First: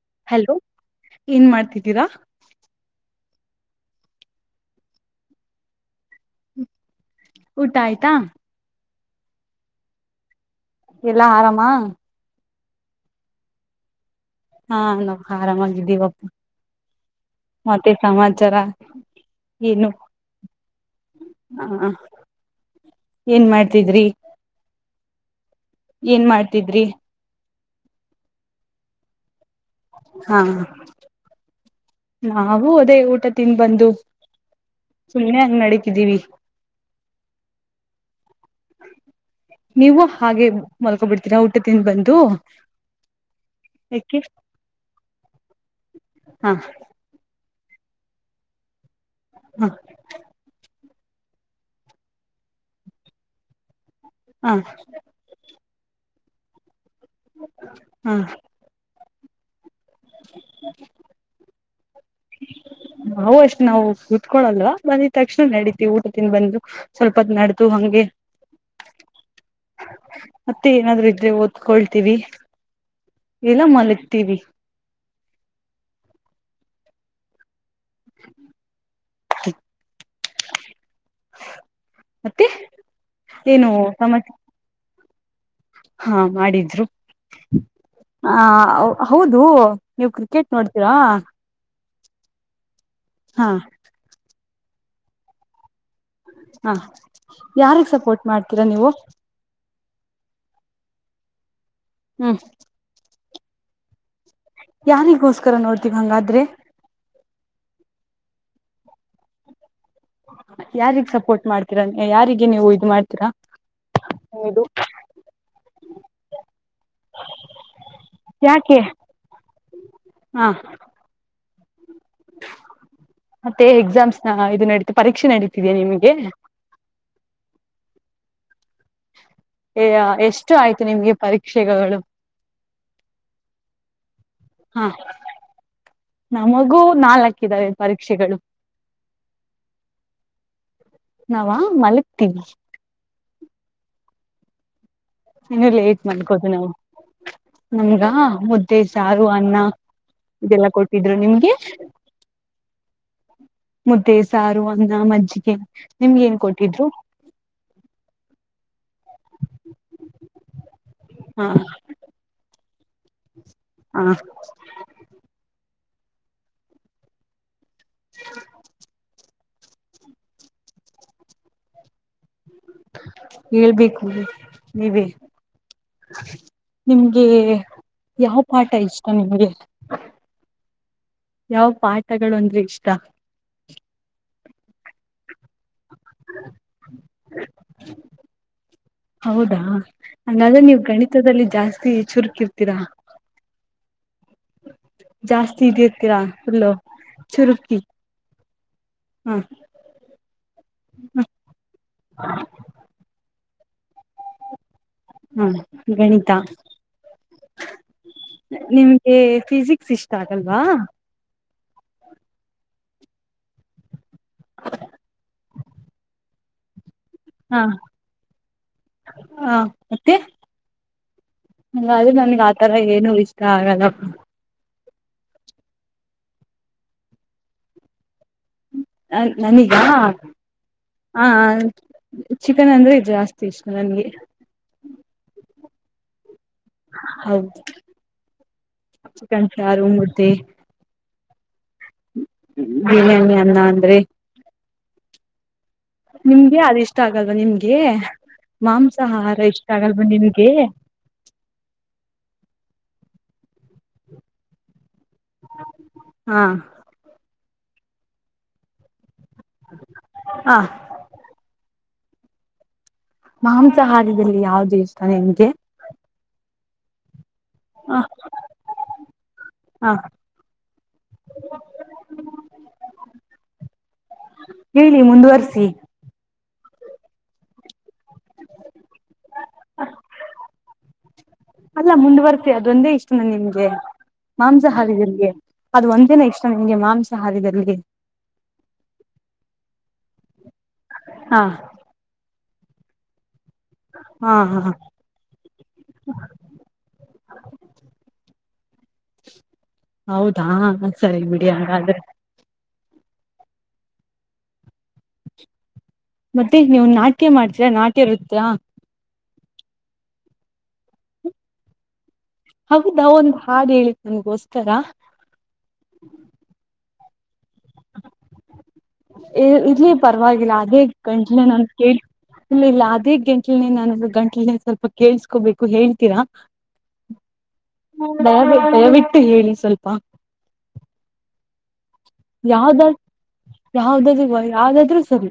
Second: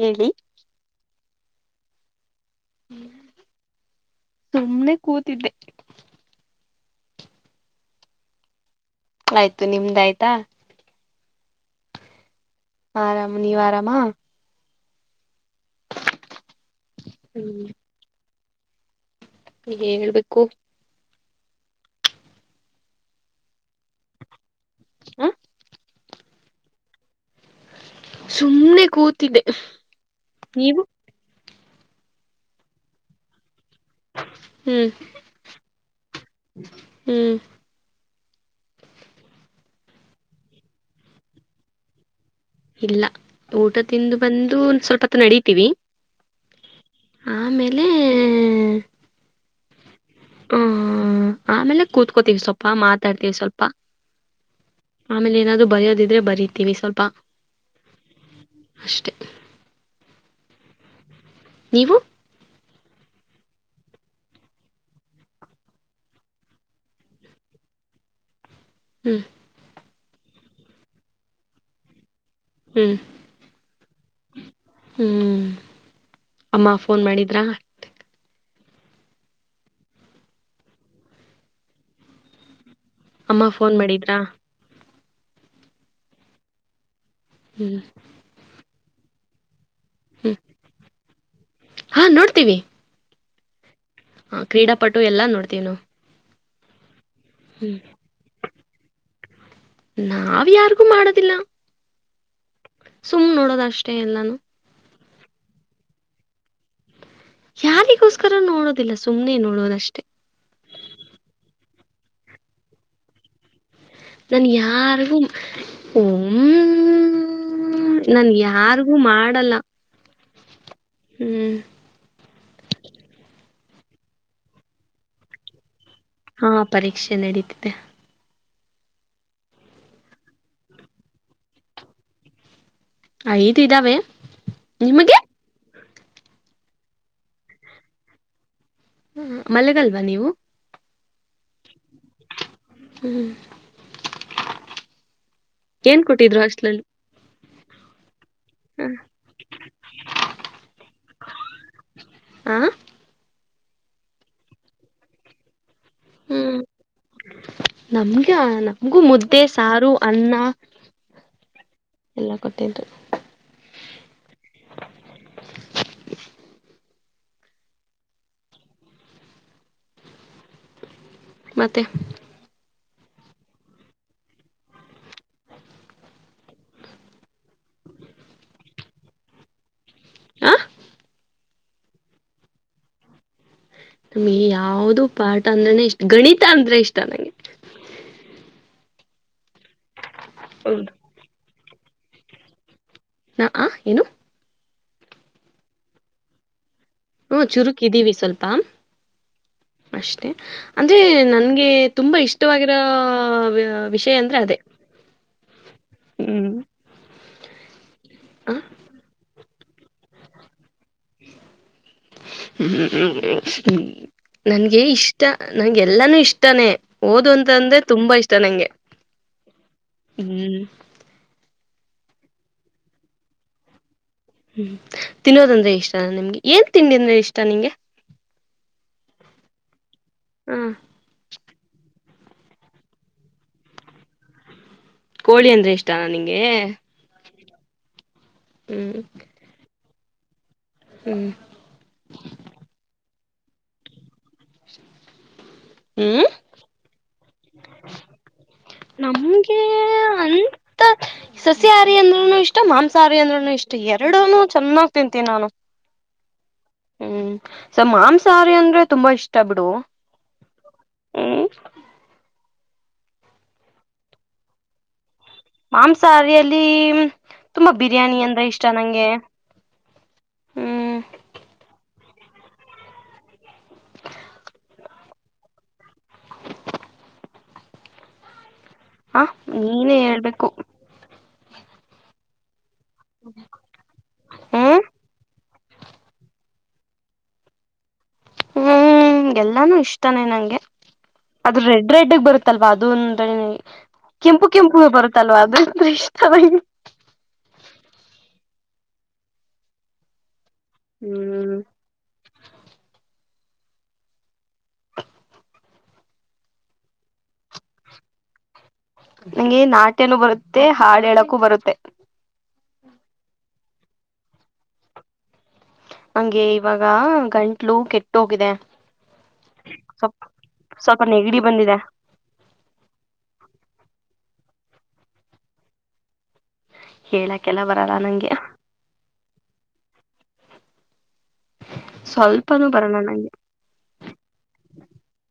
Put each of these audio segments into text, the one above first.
ಹೇಳಿ ಹಲೋ ಏನ್ ಮಾಡ್ತಿದ್ದೀರಾ. ಸುಮ್ನೆ ಕೂತಿದ್ದೆ ಊಟ ಆಯ್ತಾ ಆಯ್ತು ನಿಮ್ದ ಆಯ್ತಾ ಎಲ್ಲಾ ಆರಾಮಾ ಆರಾಮ್ ನೀವ್ ಆರಾಮ ಹಾ ನಾವು ಆರಾಮಾಗಿದ್ದೀವಪ್ಪ ಮತ್ತೆ ಸಮಾಚಾರ ಈ ಹೇಳ್ಬೇಕು ಹಾ ಏನ್ ಮಾಡ್ತಿದ್ರಿ ಹ ಏನ್ ಮಾಡ್ತಿದ್ರಿ ಸುಮ್ಮ್ನೆ ಕೂತಿದೆ ಹಾ ನಾವು ಅದೇ ಊಟ ತಿಂಡಿ ಬಂದು ಹ್ಮ್ ಸುಮ್ಮ್ನೆ ಹ ನಡತಿದ್ದೀವಿ ಹ್ಮ್ ನೀವು ಹಾಗೆ ಮಲ್ಕೊಬಿಡ್ತೀರಾ ಊಟ ತಿಂದ ಬಂದು ಇಲ್ಲ ಊಟ ತಿಂದು ಯಾಕೆ ಬಂದು ಒ ಸ್ವಲ್ಪತ್ರ ನಡತಿವಿ ಹಾ ಆಮೇಲೆ ಹ್ಮ ಹ್ಮ ಆಮೇಲೆ ಕೂತ್ಕೋತೀವಿ ಸ್ವಲ್ಪ ಮಾತಾಡ್ತಿವಿ ಸ್ವಲ್ಪ ಹಾ ಆಮೇಲೆ ಏನಾದ್ ಬರೆಯೋದಿದ್ರೆ ಬರಿತೀವಿ ಸ್ವಲ್ಪ ಹ್ಮ ಅಷ್ಟೇ ಹ [unintelligible] ನೀವು ನವು ಅಷ್ಟ್ ನಾವು ಕುೂತ್ಕೊಳಲ್ವಾ ಬಂದಿದ ತಕ್ಷಣ ನಡೀತಿವಿ ಊಟ ತಿಿಂದ ಬಂದು ಸ್ವಲ್ಪತ್ ನಡದುು ಹಂಗೆ [unintelligible] ಹ್ಮ್ ಮತ್ತೆ ಏನಾದ್ರುೂ ಇದ್ರೆ ಓದ್ಕೊಳ್ತೀವಿ ಹ್ಮ್ ಇಲ್ಲ ಮಲಗ್ತೀವಿ ಹ್ಮ್ ಅಮ್ಮ ಫೋನ್ ಮಾಡಿದ್ರಾ ಮತ್ತೆ ಅಮ್ಮ ಏನು ಫೋನ್ ಮಾಡಿದಾ ಸಮಾಚ ಹಾ ಮಾಡಿದ್ರು ಹ್ಮ್ ಆ ಹೌದು ನೀವು ಹ್ಮ್ ಕ್ರಿಕೆಟ್ ನೋಡ್ತೀರಾ ಹಾ ನೋಡ್ತೀವಿ ಹಾ ಹ ಕ್ರೀಡಾಪಟು ಎಲ್ಲ ನೋಡ್ತೀವಿ ನ ಹಾ ಯಾರಿಗೆ ಸಪೋರ್ಟ್ ಮಾಡ್ತೀರಾ ನೀವು ನಾವ್ ಯಾರಿಗೂ ಮಾಡೋದಿಲ್ಲ ಹ್ಮ ಸುಮ್ಮ್ ನೋಡೋದ ಅಷ್ಟೇ ಎಲ್ಲಾನು ಯಾರಿಗೋಸ್ಕರ ನೋಡ್ತಿವಿ ಹಂಗಾದ್ರೆ ಯಾರಿಗೋಸ್ಕರ ನೋಡೋದಿಲ್ಲ ಸುಮ್ನೆ ನೋಡೋದಷ್ಟೆ ಯಾರಗ್ ಸಪೋರ್ಟ್ ಮಾಡ್ತೀರಾ ಯಾರಿಗೆ ನೀವು ಇ ಮಾಡ್ತೀರಾ ನಾನ ಹೌದು ಯಾರಗೂ ಹ ಹ್ಮ ನನ್ ಯಾಕೆ ಯಾರಿಗೂ ಮಾಡಲ್ಲ ಹ ಹ್ಮ್ ಮತ್ತೆ ಎಕ್ಸಾಮ್ಸ್ ನ ಇದು ನಡೀತ ಪರೀಕ್ಷೆ ನಡೀತಿದೆ ನಿಮಗೆ ಹಾ ಪರೀಕ್ಷೆ ನಡೀತಿದೆ ಎಷ್ಟು ಆಯ್ತು ನಿಮ್ಗೆ ಪರೀಕ್ಷೆಗಳು ಐದು ಇದ್ದಾವೆ ಹಾ ನಿಮಗೆ ನಮಗೂ ನಾಲ್ಕ ಇದಾವೆ ಪರೀಕ್ಷೆಗಳು ಹ ಮಲೆಗಲ್ವಾ ನೀವು ನಾವ ಮಲ್ಲಿ ಹ್ಮ್ ಇನ್ನು ಲೇಟ್ ಏನ್ ಕೊಟ್ಟಿದ್ರು ಮಾಡ್ಕೋದು ನಾವು ಹಾಸ್ಟ್ಲಲ್ಲಿ ನಮ್ಗ ಮುದ್ದೆ ಸಾರು ಅನ್ನ ಇದೆಲ್ಲಾ ಕೊಟ್ಟಿದ್ರು ನಿಮ್ಗೆ ಆ ಮುದ್ದೆ ಸಾರು ಅನ್ನ ಮಜ್ಜಿಗೆ ನಿಮ್ಗೆ ಏನ್ ಕೊಟ್ಟಿದ್ರು ನಮ್ಗೆ ನಮ್ಗೂ ಮುದ್ದೆ ಸಾರು ಅನ್ನ ಹಾ ಇು ಹಾ ಹ [unintelligible] ಮತ್ತೆ ಹೇಳ್ಬೇಕು ನೀವೇ ನಿಮ್ಗೆ ಯಾವ ಪಾಠ ಇಷ್ಟ ನಿಮ್ಗೆ ಹ ಯಾವ ಪಾಠಗಳು ಅಂದ್ರೆ ಇಷ್ಟ ಯಾವ್ದ ಪಾಠ ಅಂದ್ರನೆ ಇಷ್ಟ ಗಣಿತ ಅಂದ್ರೆ ಇಷ್ಟ ನಂಗೆ ಹೌದಾ ನಲ್ಲ ನೀವು್ ಹೌದು ಗಣಿತದಲ್ಲಿ ಜಾಸ್ತಿ ಚುರುಕಿರ್ತೀರಾ ನಾ ಆ ಏನು ಜಾಸ್ತಿ ಇದಿರ್ತೀರಾ ಅುಲ್ಲು ಹ್ಮ ಚುರುಕ್ಿದ್ದೀವಿ ಸ್ವಲ್ಪ ಹ ಅಷ್ಟೆ ಅಂದ್ರೆ ನನ್ಗೆ ತುಂಬಾ ಇಷ್ಟವಾಗಿರ ವಿಷಯ ಅಂದ್ರೆ ಅದೇ. ಹ್ಮ್ಮ್ ಗಣಿತಾ. ಹ್ಮ್ ಹ್ಮ್ ನಿಮ್ಗೆ ಫಿಸಿಕ್ಸ್ ಇಷ್ಟ ಆಗಲ್ವಾ. ಹ್ಮ್ಮ. ನನ್ಗೆ ಇಷ್ಟ ನಂಗೆಲ್ಲಾನು ಇಷ್ಟಾನೇ. ಓದು ಅಂತ ಹ ಅಂದ್ರೆ ತುಂಬಾ ಇಷ್ಟ ನಂಗೆ ಹ ಹ್ಮ್. ಹಂಗ ಅದು ನನ್ಗ್ ಆತರ ಏನು ಇಷ್ಟ ಆಗಲ್ಲಪ್ಪ. ಹ್ಮ್ಮ್ ತಿನ್ನೋದಂದ್ರೆ ಇಷ್ಟ ನಿಮ್ಗೆ ಏನ್ ತಿಂಡಿ ಅಂದ್ರೆ ಇಷ್ಟ ನಿಂಗೆ. ಹಾ ಹ ಹಾ. ಚಿಕನ್ ಅಂದ್ರೆದು ಜಾಸ್ತಿ ಇಷ್ಟ ನನ್ಗೆ. ಕೋಳಿ ಅಂದ್ರೆ ಇಷ್ಟಾನ ನಿಂಗೆ. ಹೌದು ಹ್ಮ್ ಕಂಚಾರು ಮೂರ್ತಿ. ಹ್ಮ್. [unintelligible] ಹ್ಮ್ ನಿಮ್ಗೆ ಅದು ಇಷ್ಟ ಆಗಲ್ವಾ ನಿಮ್ಗೆ. ಮಾಂಸಾಹಾರ ನಮ್ಗೆ ಇಷ್ಟ ಆಗಲ್ವಾ ನಿಮ್ಗೆ ಅಂತ ಸಸಿಹಾರಿ ಅಂದ್ರುನು ಇಷ್ಟ ಮಾಂಸ. ಸಾರಿ ಅಂದ್ರೂ ಇಷ್ಟು ಎರಡು ಚೆನ್ನಾಗಿ ತಿಂತೀನಿ ನಾನು ಹಾ ಹ್ಮ್. ಸ ಮಾಂಸಾಹಾರಿ ಅಂದ್ರೆ ತುಂಬಾ ಇಷ್ಟ ಬಿಡು ಹ ಹ್ಮ. ಮಾಂಸ ಹಾರದಲ್ಲಿ ಯಾವು್ದು ಎಷ್ಟು. ಮಾಂಸಾಹಾರಿಯಲ್ಲಿ. ತುಂಬಾ ಹ ಬಿರಿಯಾನಿ ಅಂದ್ರೆ ಇಷ್ಟ ನಂಗೆ ಹ ಹ್ಮ್. ಹ್ಮ್. ಹೇಳಿ ಮುಂದುವಸಿ. ಹ ನೀನೇ ಹೇಳ್ಬೇಕು. ಅಲ್ಲ ಮುಂದುವರ್ತೀವಿ ಅದೊಂದೇ ಇಷ್ಟನ ನಿಮ್ಗೆ ಹ್ಮ್ ಮಾಂಸಹಾರ. ಅದು ಒಂದೇನ ಇಷ್ಟ ನಿಂಗೆ ಮಾಂಸಾಹಾರದಲ್ಲಿ. ಹ್ಮ್ ಎಲ್ಲಾನು ಇಷ್ಟಾನನೆ ನಂಗೆ ಹಾ ಅದು ರೆಡ್ ರೆಡ್ಗ್ ಬರುತ್ ಅಲ್ವಾ ಇದು ಒಂದು ಕಡೆ. ಹಾ ಕೆಂಪು ಹಾ ಕೆಂಪು ಬರುತ್ತಲ್ವಾ ಅದ್ರ ಇಷ್ಟ. ಹೌದಾ ಸರಿ ಬಿಡಿ ಹ್ಮ್ ಹಾಗಾದ್ರೆ. ಮತ್ತೆ ನೀವು ನಾಟ್ಯ ಮಾಡ್ತೀರಾ ನಾಟ್ಯ ಇರುತ್ತಾ. ನಂಗೆ ನಾಟ್ಯನುೂ ಬರುತ್ತೆ ಹಾಡಕೂ ಬರುತ್ತೆ. ಹೌದ ಒಂದ್ ಹಾಡ್ ಹೇಳಿದ ನನ್ಗೋಸ್ಕರ. ಹಂಗೆ ಇವಾಗ ಗಂಟ್ಲು ಕೆಟ್ಟ ಹೋಗಿದೆ. ಇರ್ಲಿ ಪರವಾಗಿಲ್ಲ ಅದೇ ಸ್ವಲ್ಪ ನೆಗಡಿ ಗಂಟಿನ ನನ್ ಬಂದಿದೆ ಕೇಳ. ಇಲ್ಲ ಇಲ್ಲ ಅದೇ ಗಂಟ್ಲನೆ ನಾನು ಗಂಟ್ಲ ಸ್ವಲ್ಪ ಕೇಳ್ಸ್ಕೋಬೇಕು ಹೇಳ್ತೀರಾ. ಹೇಳಕ್ಕೆಲ್ಲ ಬರಲ್ಲ ನಂಗೆ ದಯವಿಟ್ಟ ದಯವಿಟ್ಟು ಹೇಳಿ ಸ್ವಲ್ಪ. ಸ್ವಲ್ಪನೂ ಯಾವ್ದಾದ ಬರಲ್ಲ ನಂಗೆ ಯಾವ್ದಾದ ಯಾವ್ದಾದ್ರೂ ಸರಿ.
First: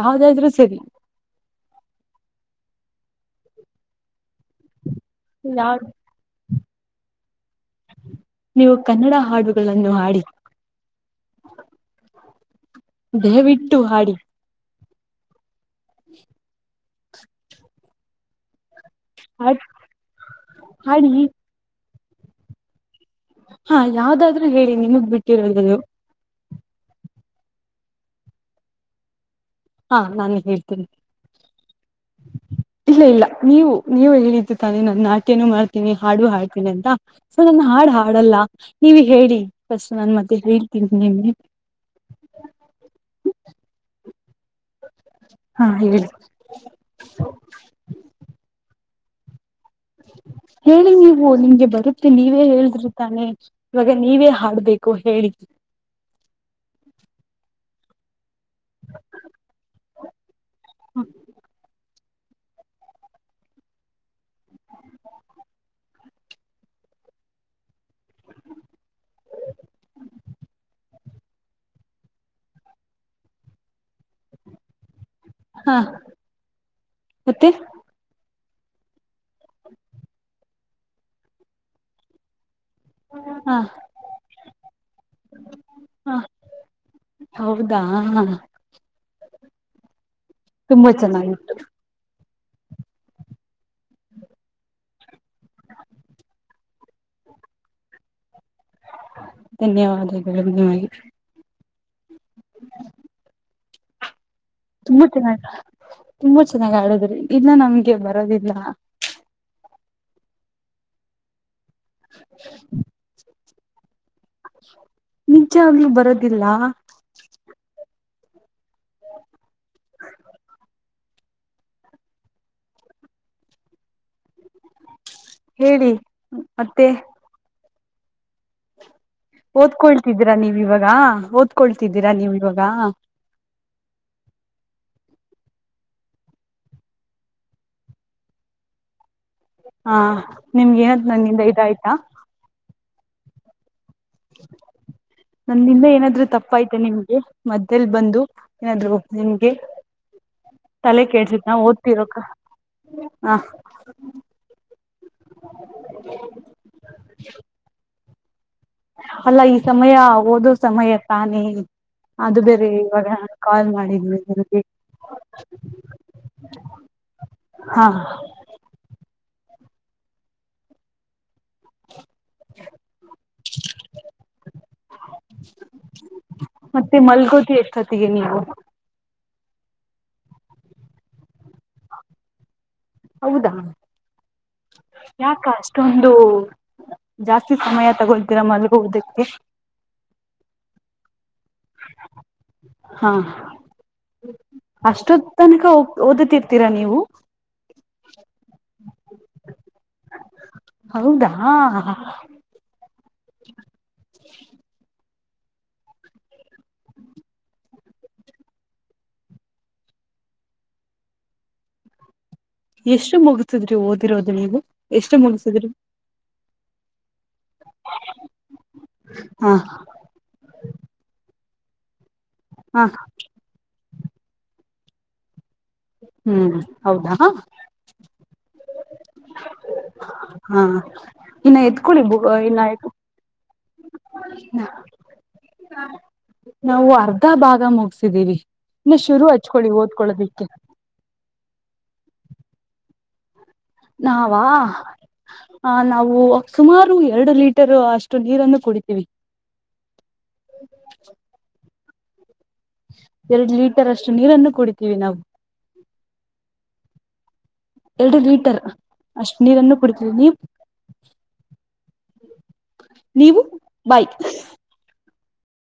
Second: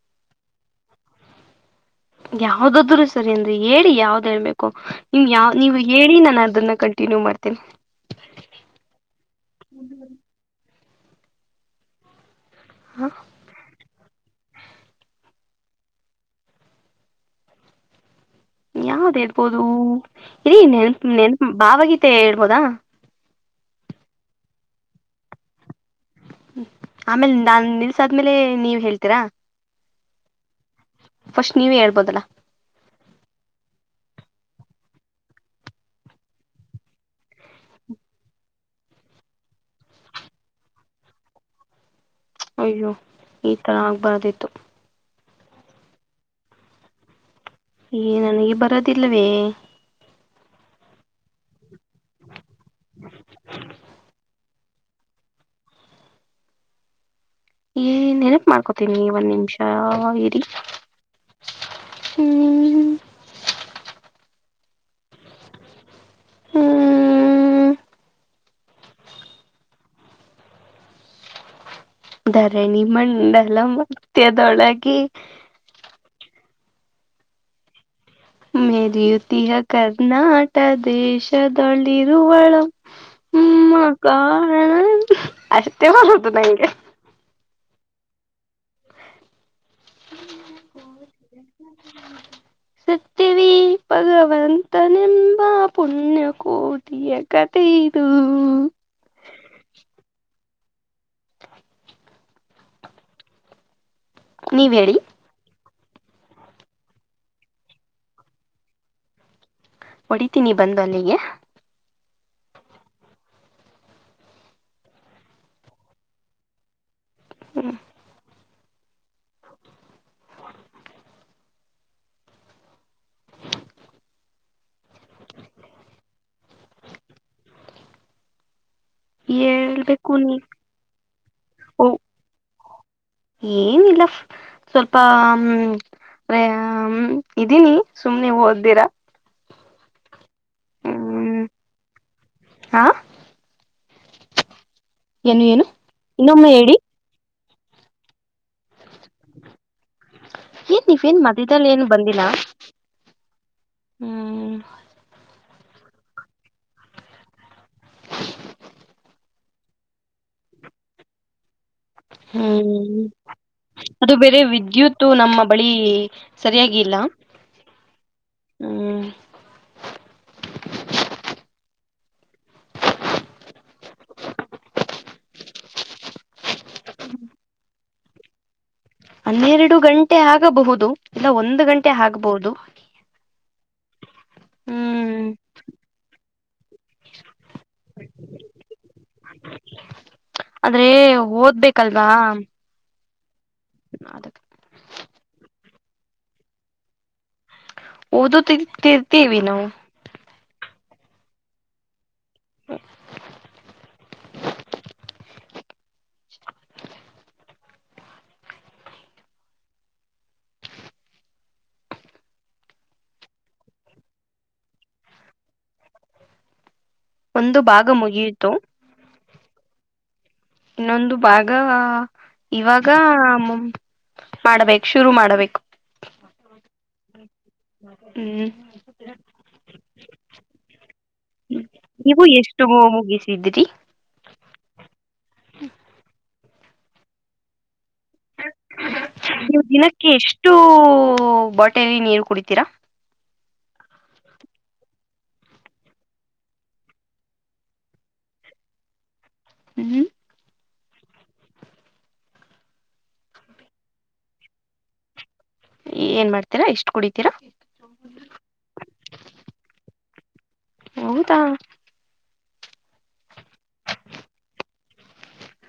ಯಾವದಾದ್ರೂ ಸರಿ. ಯಾವ್ದಾದರು ಸರಿ ಅಂದ್ರಿ ಹೇಳಿ ಯಾವ್ದ್ ಹೇಳ್ಬೇಕು ನಿಮ್ ಯಾವ ನೀವು ಯಾವ್ ಹೇಳಿ ನಾನ ಅದನ್ನ ಕಂಟನ್ಯೂ ಮಾಡ್ತಿ- ನೀವು ಕನ್ನಡ ಹಾಡುಗಳನ್ನು ಹಾಡಿ. ದಯಾಬಿಟು ಹಾಡಿ ಯಾವ್ದ್ ಹೇಳ್ಬೋದು ಹಾಡ್ ಇರಿ ನೆನ್ಪ ಹಾಡಿ ನೆನ್ಪ ಭಾವಗೀತೆ ಹೇಳ್ಬೋದಾ. ಹಾ ಯಾವ್ದಾದ್ರರು ಹೇಳಿ ನಿಮಗ್ ಬಿಟ್ಟಿರದದು. ಆಮೇಲ್ ನಾನ್ ನಿಲ್ಸಾದ್ಮೇಲೆ ನೀವ್ ಹೇಳ್ತೀರಾ. ಹಾ ನಾನೇ ಹೇಳ್ತೀನಿ ಫಸ್ಟ್ ನೀವೇ ಹೇಳ್ಬೋದಲ್ಲ ಇಲ್ಲ ಇಲ್ಲ ನೀವು. ನೀವು ಹೇಳಿದ್ದು ತಾನೆ ನನ್ನ ನಾಟ್ಯನು ಮಾಡ್ತೀನಿ ಹಾಡು ಹಾಡ್ತೀನಿ ಅಂತ ಸೊ ನನ್ನ ಹಾಡು ಹಾಡಲ್ಲ. ನೀ ಹೇಳಿ ಫಸ್ಟ್ ನಾನನ್ ಮತ್ತೆ ಹೇಳ್ತೀನಿ ನಿಮಗೆ. ಅಯ್ಯೋ ಈ ತರ ಆಗ್ಬಾರದಿ ಇತ್ತು. ಹಾ ಹೇಳಿ. ತಿಿಲ್ಲವೇ ಹೇಳಿ ನೀವು ನಿಂಗೆ ಬರುತ್ತೆ ನೀವೇ ಹೇಳ್ದಿರುತಾನೆ ಇವಾಗ ನೀವೇ ಹಾಡ್ಬೇಕು ಹೇಳಿ ಏ ನೆನಪ ಮಾಡ್ಕೋತೀನಿ ಒಂದ್ ನಿಮಿಷ ಇರಿ ಹ್ಮ ಹ್ಮ್ ಧರಣಿ ಮಂಡಲ ಮತ್ತದೊಳಗೆ ಹಾ ಮತ್ತೆ ಮೇರಿಯುತಿಯ ಕರ್ನಾಟ ದೇಶಳಿ ರುವಳಂ ಹಾ ಹ್ಮ ಕಣ ಅಷ್ಟೇ ಹಾ ಮಾಡದು ನಂಗೆ ಹೌದಾ ತುಂಬಾ ಚೆನ್ನಾಗಿತ್ತು ಸತ್ಯವೇ ಭಗವಂತನೆಂಬ ಪುಣ್ಯಕೋಟಿಯ ಕಥೆಯದು ಧನ್ಯವಾದಗಳು ನಿಮಗೆ ನೀವ್ ಹೇಳಿ ತುಂಬಾ ಚೆನ್ನಾಗ ತುಂಬಾ ಚೆನ್ನಾಗ್ ಆಡದ್ರಿ ಇಲ್ಲ ನಮ್ಗೆ ಬರೋದಿಲ್ಲ ಹೊಡಿತೀನಿ ಬಂದ ಅಲ್ಲಿಗೆ [inaudible] ನಿಜಾಗಲೂ ಬರೋದಿಲ್ಲ ಹೇಳಿ ಮತ್ತೆ ಹೇಳ್ಬೇಕು ಓದ್ಕೊಳ್ತಿದ್ದೀರಾ ನೀ ನೀವ್ ಇವಾಗ ಓ ಓದ್ಕೊಳ್ತಿದ್ದೀರಾ ನೀವ್ ಇವಾಗ ಏನಿಲ್ಲ ಸ್ವಲ್ಪ ಹ್ಮ ಅೆ ಇದೀನಿ ಸುಮ್ನೆ ನೀವು್ ಓದ್ದಿರಾ ಹಾ ನಿಮ್ಗೆ ಏನಾದ ಹ್ಮ್ ನನ್ನಿಂದ ಇದ ಆಯ್ತಾ ಹಾ ಏನು ಏನು ನನ್ನಿಂದ ಏನಾದ್ರುೂ ಇನ್ನೊಮ್ಮೆ ಹೇಳಿ ತಪ್ಪಐ್ತೆ ನಿಮ್ಗೆ ಮಧ್ಯೇಲ್ ಬಂದು ಏನಾದ್ೂ ನಿಮ್ಗೆ ಏನ್ ತಲೆ ನೀವೇನ್ ಕೇಳ್ಸತ್ ನಾ ಮಧ್ಯದಲ್ಲಿ ಏನು ಓದ್ತಿರೋಕ್ಕ ಬಂದಿಲ್ಲ ಹ [inaudible] [inaudible] ಅಲ್ಲ ಈ ಸಮಯ ಓದೋ ಸಮಯ ತಾನೇ ಅದು ಬೇರೆ ಹ್ಮ್ ಇವಾಗ ಕಾಲ್ ಅದು ಮಾಡಿದ್ವಿ ಬೇರೆ ನಿಮಗೆ ವಿದ್ಯುತ್ ನಮ್ಮ ಬಳಿ ಸರಿಯಾಗಿ ಹಾ ಹ್ಮ [inaudible] ಮತ್ತೆ ಮಲ್ಗೋತಿ ಎಕತ್ತಿಗೆ ನೀವು ಹನ್ನೆರಡು ಗಂಟೆ ಆಗಬಹುದು ಇಲ್ಲ ಒಂದು್ ಗಂಟೆ ಆಗ್ಬಹುದು ಹೌದಾ ಹ್ಮ್ ಯಾಕ ಅಷ್ಟೊಂದು ಜಾಸ್ತಿ ಸಮಯ ತಗೋತೀರ ಮಲಗುವುದಕ್ಕೆ ಆದ್ರೆ ಓದ್ಬೇಕಲ್ವಾ ಹಾ ಅದಕ್ಕೆ ಅಷ್ಟೊ ತನಕ ಓದತಿಿರ್ತೀರಾ ನೀವು ಓದು ತಿ ತಿರ್ತಿವಿ ನಾವು ಹೌದಾ ಇಷ್ಟ ಎಷ್ಟು ಮುಗಸಿದ್ರಿ ಓದಿರೋದು ನೀವು ಎಷ್ಟು ಮುಗಸಿದ್ರಿ ಒಂದು ಭಾಗ ಮುಗಿಯಿತು ಹ ಇನ್ನೊಂದು ಭಾಗ ಹ ಇವಾಗ ಮಾಡ್ಬೇಕಕ್ ಶುರು ಮಾಡ್ಬೇಕು ಹ್ಮ್ ಹೌದಾ ಹ್ಮ್ [unintelligible] ಹಾ ಇನ್ನ ಎತ್ಕೊಳ್ಳಿ ಬ ನೀವು ಇನ್ನ ಎಷ್ಟು ಮುಗಿಸಿದ್ರಿ ನಾವು ಅರ್ಧ ಭಾಗ ಮುಗಸವಿ ಇ ಶುರು ಹಚ್ಕೊಳ್ಳಿ ಓದ್ಕೊೊಳ್ಳದಿಕ್ಕೆ ಹೋಟೆಲ್ ನೀರು ಕುಡಿತೀರಾ ನಾವ ಹ ನಾವು ಸುಮಾರು ಎರಡು ಲೀಟರ್ ಅಷ್ಟು ನೀರನ್ನು ಕುಡಿತೀವಿ ಹ್ಮ್ [unintelligible] ಎರಡ್ ಲೀಟರ್ ಅಷ್ಟು ನೀರನ್ನು ಕುಡಿತೀವಿ ನಾವು ಏನ್ ಮಾಡ್ತೀರಾ ಎಷ್ಟು ಕುಡಿತೀರಾ ಎರಡು ಲೀಟರ್ ಅಷ್ಟ್ ನೀರನ್ನು ಕುಡತೀರಿ ನೀ ಹೌದಾ ನೀವು ಬೈ